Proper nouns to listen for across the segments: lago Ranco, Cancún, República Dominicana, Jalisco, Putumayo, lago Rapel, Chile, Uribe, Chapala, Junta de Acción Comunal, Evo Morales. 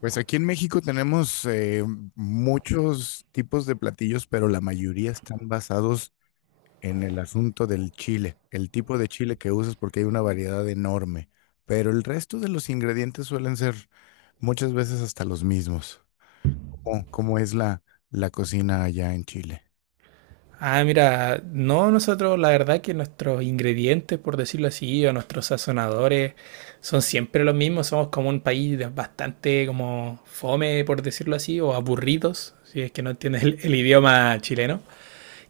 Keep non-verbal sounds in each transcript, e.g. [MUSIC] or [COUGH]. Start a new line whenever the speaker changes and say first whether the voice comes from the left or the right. left: Pues aquí en México tenemos muchos tipos de platillos, pero la mayoría están basados en el asunto del chile, el tipo de chile que usas porque hay una variedad enorme, pero el resto de los ingredientes suelen ser muchas veces hasta los mismos. ¿Cómo es la cocina allá en Chile?
right: Ah, mira, no, nosotros la verdad que nuestros ingredientes, por decirlo así, o nuestros sazonadores son siempre los mismos, somos como un país bastante como fome, por decirlo así, o aburridos, si es que no entiendes el idioma chileno,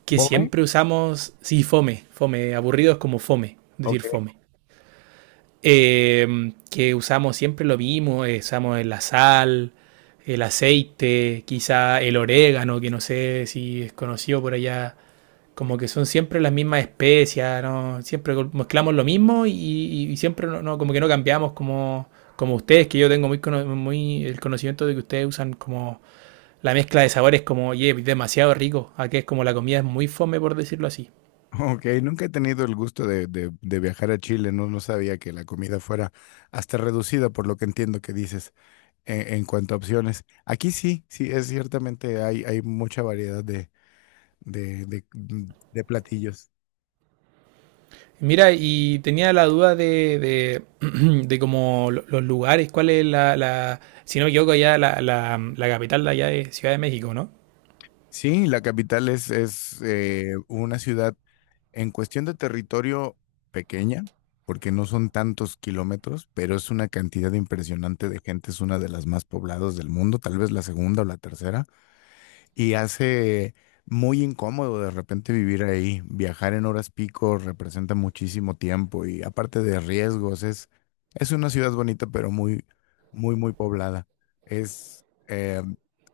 right: que
left: ¿Come?
right: siempre usamos, sí, fome, fome, aburridos como fome,
left: Ok.
right: decir
left: [LAUGHS]
right: fome. Que usamos siempre lo mismo, usamos la sal, el aceite, quizá el orégano, que no sé si es conocido por allá. Como que son siempre las mismas especias, ¿no? Siempre mezclamos lo mismo y siempre no, no, como que no cambiamos como, como ustedes, que yo tengo muy, muy el conocimiento de que ustedes usan como la mezcla de sabores como, oye, yeah, demasiado rico. Aquí es como la comida es muy fome por decirlo así.
left: Ok, nunca he tenido el gusto de viajar a Chile, no, no sabía que la comida fuera hasta reducida por lo que entiendo que dices. En cuanto a opciones. Aquí sí, sí, es ciertamente hay, hay mucha variedad de platillos.
right: Mira, y tenía la duda [CLEARS THROAT] de como los lugares, cuál es la si no me equivoco, allá la capital de allá de Ciudad de México, ¿no?
left: Sí, la capital es una ciudad en cuestión de territorio pequeña, porque no son tantos kilómetros, pero es una cantidad impresionante de gente, es una de las más pobladas del mundo, tal vez la segunda o la tercera. Y hace muy incómodo de repente vivir ahí. Viajar en horas pico representa muchísimo tiempo y aparte de riesgos, es una ciudad bonita, pero muy poblada. Es,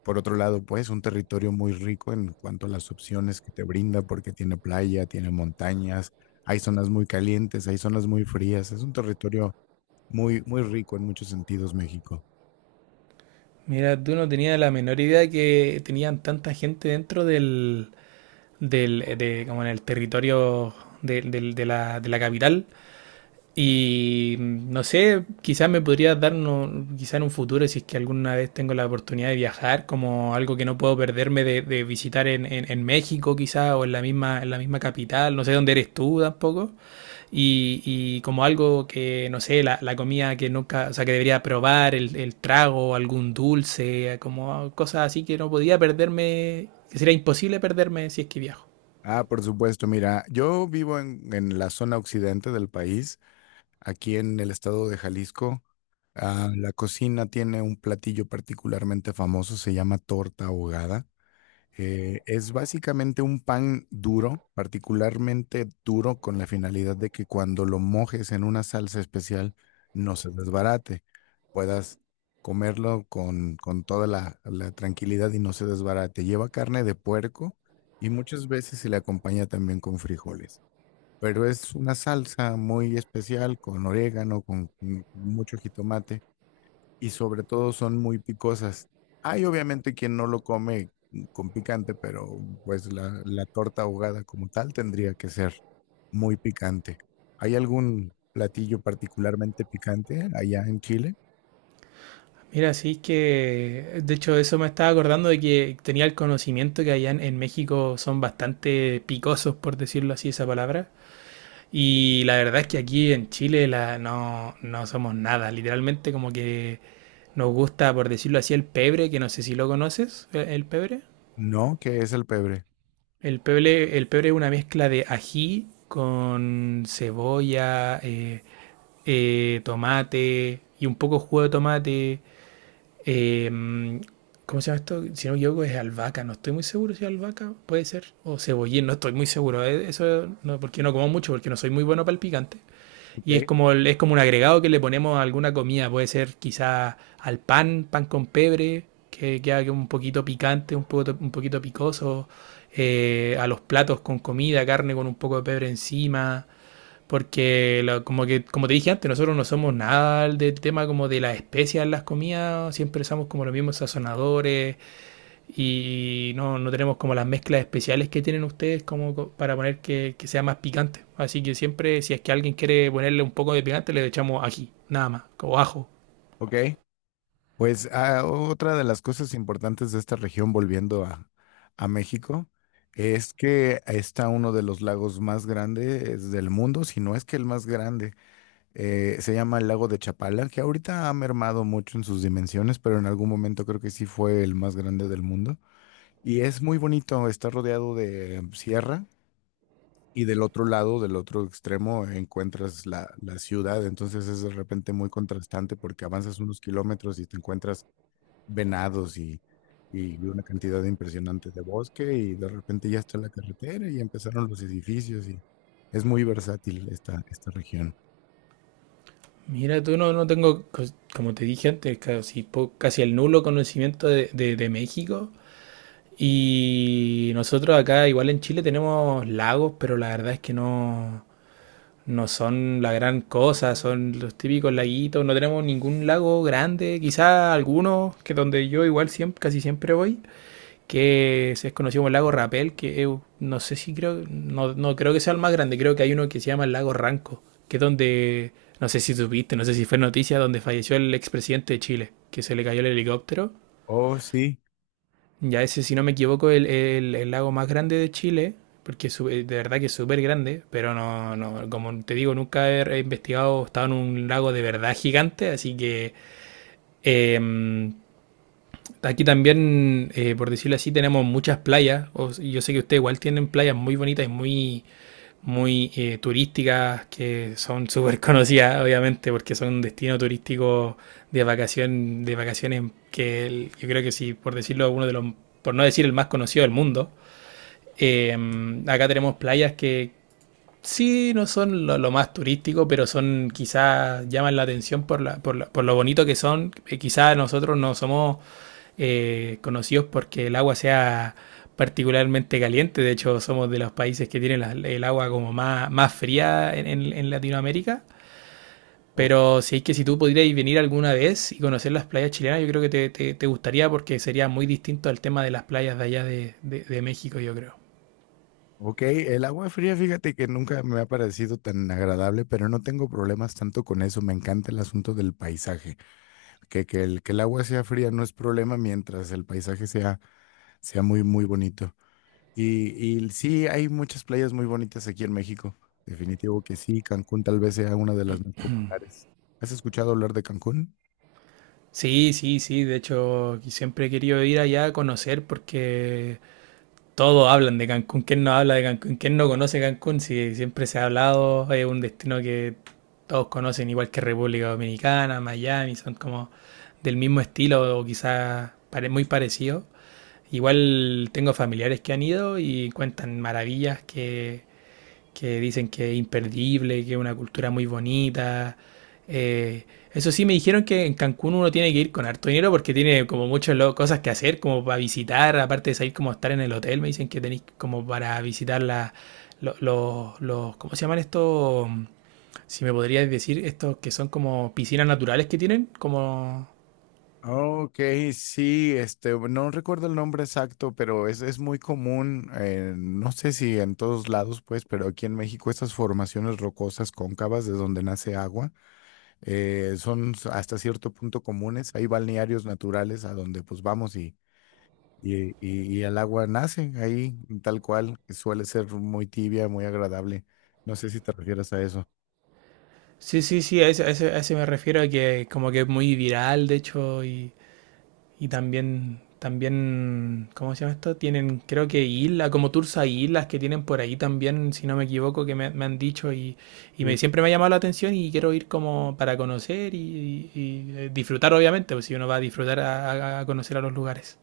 left: por otro lado, pues, un territorio muy rico en cuanto a las opciones que te brinda, porque tiene playa, tiene montañas, hay zonas muy calientes, hay zonas muy frías. Es un territorio muy, muy rico en muchos sentidos, México.
right: Mira, tú no tenías la menor idea que tenían tanta gente dentro como en el territorio de la capital. Y no sé, quizás me podría dar, no, quizás en un futuro, si es que alguna vez tengo la oportunidad de viajar, como algo que no puedo perderme de visitar en México, quizás, o en la misma capital, no sé dónde eres tú tampoco. Y como algo que, no sé, comida que nunca, o sea, que debería probar, el trago, algún dulce, como cosas así que no podía perderme, que sería imposible perderme si es que viajo.
left: Ah, por supuesto, mira, yo vivo en la zona occidente del país, aquí en el estado de Jalisco. Ah, la cocina tiene un platillo particularmente famoso, se llama torta ahogada. Es básicamente un pan duro, particularmente duro, con la finalidad de que cuando lo mojes en una salsa especial no se desbarate, puedas comerlo con toda la, la tranquilidad y no se desbarate. Lleva carne de puerco y muchas veces se le acompaña también con frijoles, pero es una salsa muy especial con orégano, con mucho jitomate y sobre todo son muy picosas. Hay obviamente quien no lo come con picante, pero pues la torta ahogada como tal tendría que ser muy picante. ¿Hay algún platillo particularmente picante allá en Chile?
right: Mira, sí que, de hecho, eso me estaba acordando de que tenía el conocimiento que allá en México son bastante picosos, por decirlo así, esa palabra. Y la verdad es que aquí en Chile la, no, no somos nada. Literalmente como que nos gusta, por decirlo así, el pebre, que no sé si lo conoces, el pebre.
left: No, que es el pebre.
right: El pebre, el pebre es una mezcla de ají con cebolla, tomate y un poco jugo de tomate. Eh, ¿Cómo se llama esto? Si no me equivoco, es albahaca. No estoy muy seguro si es albahaca, puede ser. O cebollín, no estoy muy seguro. Eso no, porque no como mucho, porque no soy muy bueno para el picante.
left: Ok.
right: Y es como, es como un agregado que le ponemos a alguna comida. Puede ser quizá al pan, pan con pebre, que queda que un poquito picante, un poquito picoso. A los platos con comida, carne con un poco de pebre encima. Porque como que, como te dije antes, nosotros no somos nada del tema como de las especias en las comidas, siempre usamos como los mismos sazonadores y no, no tenemos como las mezclas especiales que tienen ustedes como para poner que sea más picante. Así que siempre, si es que alguien quiere ponerle un poco de picante, le echamos ají, nada más, o ajo.
left: Ok. Pues otra de las cosas importantes de esta región, volviendo a México, es que está uno de los lagos más grandes del mundo, si no es que el más grande. Se llama el lago de Chapala, que ahorita ha mermado mucho en sus dimensiones, pero en algún momento creo que sí fue el más grande del mundo. Y es muy bonito, está rodeado de sierra y del otro lado, del otro extremo, encuentras la, la ciudad. Entonces es de repente muy contrastante porque avanzas unos kilómetros y te encuentras venados y una cantidad impresionante de bosque y de repente ya está la carretera y empezaron los edificios y es muy versátil esta, esta región.
right: Mira, tú no, no tengo, como te dije antes, casi, casi el nulo conocimiento de México. Y nosotros acá, igual en Chile, tenemos lagos, pero la verdad es que no, no son la gran cosa, son los típicos laguitos, no tenemos ningún lago grande, quizá algunos, que donde yo igual siempre, casi siempre voy, que es conocido como el lago Rapel, no sé si creo, no, no creo que sea el más grande, creo que hay uno que se llama el lago Ranco, que es donde, no sé si supiste, no sé si fue noticia, donde falleció el expresidente de Chile, que se le cayó el helicóptero.
left: Oh, sí.
right: Ya ese, si no me equivoco, el lago más grande de Chile, porque de verdad que es súper grande, pero no, no, como te digo, nunca he investigado, he estado en un lago de verdad gigante, así que eh, aquí también, por decirlo así, tenemos muchas playas, yo sé que ustedes igual tienen playas muy bonitas y muy muy turísticas, que son súper conocidas, obviamente, porque son un destino turístico de vacación, de vacaciones yo creo que sí, por decirlo, uno de los, por no decir el más conocido del mundo. Eh, Acá tenemos playas que sí no son lo más turístico, pero son quizás llaman la atención por la, por lo bonito que son. Quizás nosotros no somos conocidos porque el agua sea particularmente caliente. De hecho, somos de los países que tienen el agua como más, más fría en Latinoamérica.
left: Ok.
right: Pero si es que si tú pudieras venir alguna vez y conocer las playas chilenas, yo creo que te, te gustaría porque sería muy distinto al tema de las playas de allá de México, yo creo.
left: Ok, el agua fría, fíjate que nunca me ha parecido tan agradable, pero no tengo problemas tanto con eso. Me encanta el asunto del paisaje. Que el agua sea fría no es problema mientras el paisaje sea, sea muy, muy bonito. Y, y sí, hay muchas playas muy bonitas aquí en México. Definitivo que sí, Cancún tal vez sea una de las más
right: [CLEARS THROAT]
left: populares. ¿Has escuchado hablar de Cancún?
right: Sí, sí, sí. De hecho, siempre he querido ir allá a conocer porque todos hablan de Cancún. ¿Quién no habla de Cancún? ¿Quién no conoce Cancún? Si siempre se ha hablado, es un destino que todos conocen, igual que República Dominicana, Miami, son como del mismo estilo o quizás muy parecido. Igual tengo familiares que han ido y cuentan maravillas que dicen que es imperdible, que es una cultura muy bonita. Eh, Eso sí, me dijeron que en Cancún uno tiene que ir con harto dinero porque tiene como muchas cosas que hacer, como para visitar, aparte de salir como a estar en el hotel, me dicen que tenéis como para visitar la, los, ¿cómo se llaman estos? Si me podrías decir, estos que son como piscinas naturales que tienen, como...
left: Ok, sí, este, no recuerdo el nombre exacto, pero es muy común, no sé si en todos lados, pues, pero aquí en México estas formaciones rocosas cóncavas de donde nace agua son s- hasta cierto punto comunes. Hay balnearios naturales a donde pues vamos y, y el agua nace ahí tal cual, que suele ser muy tibia, muy agradable. No sé si te refieres a eso.
right: Sí, sí, sí, a ese, a ese, a ese me refiero, a que como que es muy viral, de hecho. Y también, también, ¿cómo se llama esto? Tienen, creo que islas, como tours a islas que tienen por ahí también, si no me equivoco, que me han dicho y me, siempre me ha llamado la atención y quiero ir como para conocer y, y, disfrutar, obviamente, pues si uno va a disfrutar a, a conocer a los lugares.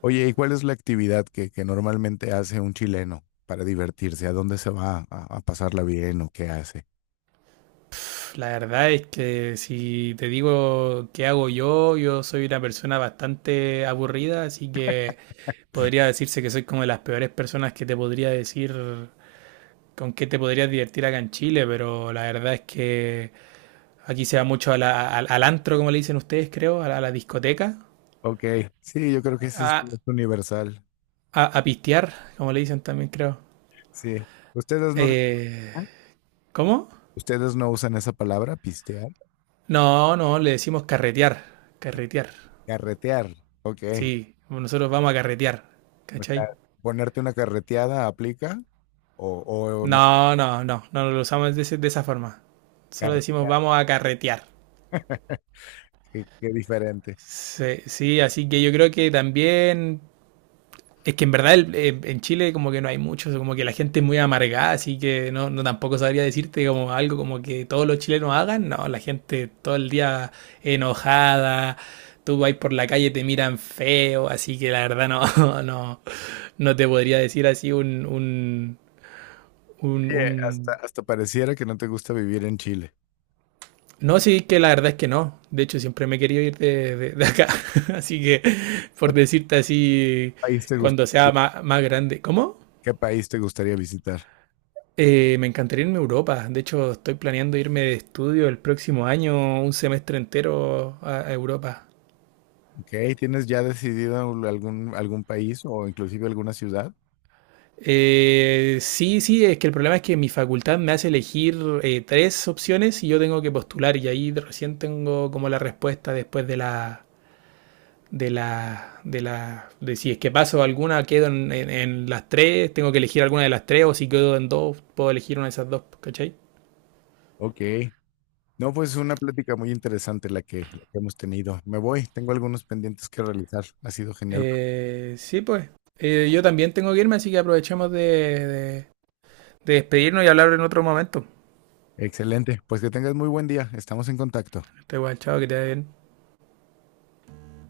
left: Oye, ¿y cuál es la actividad que normalmente hace un chileno para divertirse? ¿A dónde se va a pasarla bien o qué hace?
right: La verdad es que si te digo qué hago yo, yo soy una persona bastante aburrida, así que podría decirse que soy como de las peores personas que te podría decir con qué te podrías divertir acá en Chile, pero la verdad es que aquí se va mucho a al antro, como le dicen ustedes, creo, a la discoteca,
left: Ok, sí, yo creo que eso
right: a,
left: es universal.
right: a pistear, como le dicen también, creo.
left: Sí. ¿Ustedes no,
right: Eh, ¿Cómo?
left: ¿ustedes no usan esa palabra, pistear?
right: No, no, le decimos carretear, carretear.
left: Carretear. Ok.
right: Sí, nosotros vamos a carretear,
left: O
right: ¿cachai?
left: sea, ponerte una carreteada aplica o, o no.
right: No, no, no, no lo usamos de, de esa forma. Solo
left: Car-
right: decimos vamos a carretear.
left: qué, qué diferente.
right: Sí, sí, así que yo creo que también. Es que en verdad en Chile como que no hay mucho, como que la gente es muy amargada, así que no, no tampoco sabría decirte como algo como que todos los chilenos hagan, no, la gente todo el día enojada, tú vas por la calle te miran feo, así que la verdad no, [LAUGHS] no, no te podría decir así
left: Oye,
right: un-
left: hasta, hasta pareciera que no te gusta vivir en Chile.
right: No, sí, que la verdad es que no, de hecho siempre me he querido ir de, de acá, [LAUGHS] así que
left: ¿Qué
right: por decirte así,
left: país te gust-
right: cuando sea más grande, ¿cómo?
left: ¿Qué país te gustaría visitar?
right: Me encantaría irme a Europa. De hecho, estoy planeando irme de estudio el próximo año, un semestre entero a Europa.
left: Ok, ¿tienes ya decidido algún, algún país o inclusive alguna ciudad?
right: Sí, sí, es que el problema es que mi facultad me hace elegir tres opciones y yo tengo que postular y ahí recién tengo como la respuesta después de de si es que paso alguna, quedo en, en las tres, tengo que elegir alguna de las tres o si quedo en dos, puedo elegir una de esas dos, ¿cachai?
left: Ok. No, pues es una plática muy interesante la que hemos tenido. Me voy, tengo algunos pendientes que realizar. Ha sido genial.
right: Sí, pues. Yo también tengo que irme, así que aprovechemos de, de despedirnos y hablar en otro momento.
left: Excelente. Pues que tengas muy buen día. Estamos en contacto.
right: Este guachado que te vaya bien.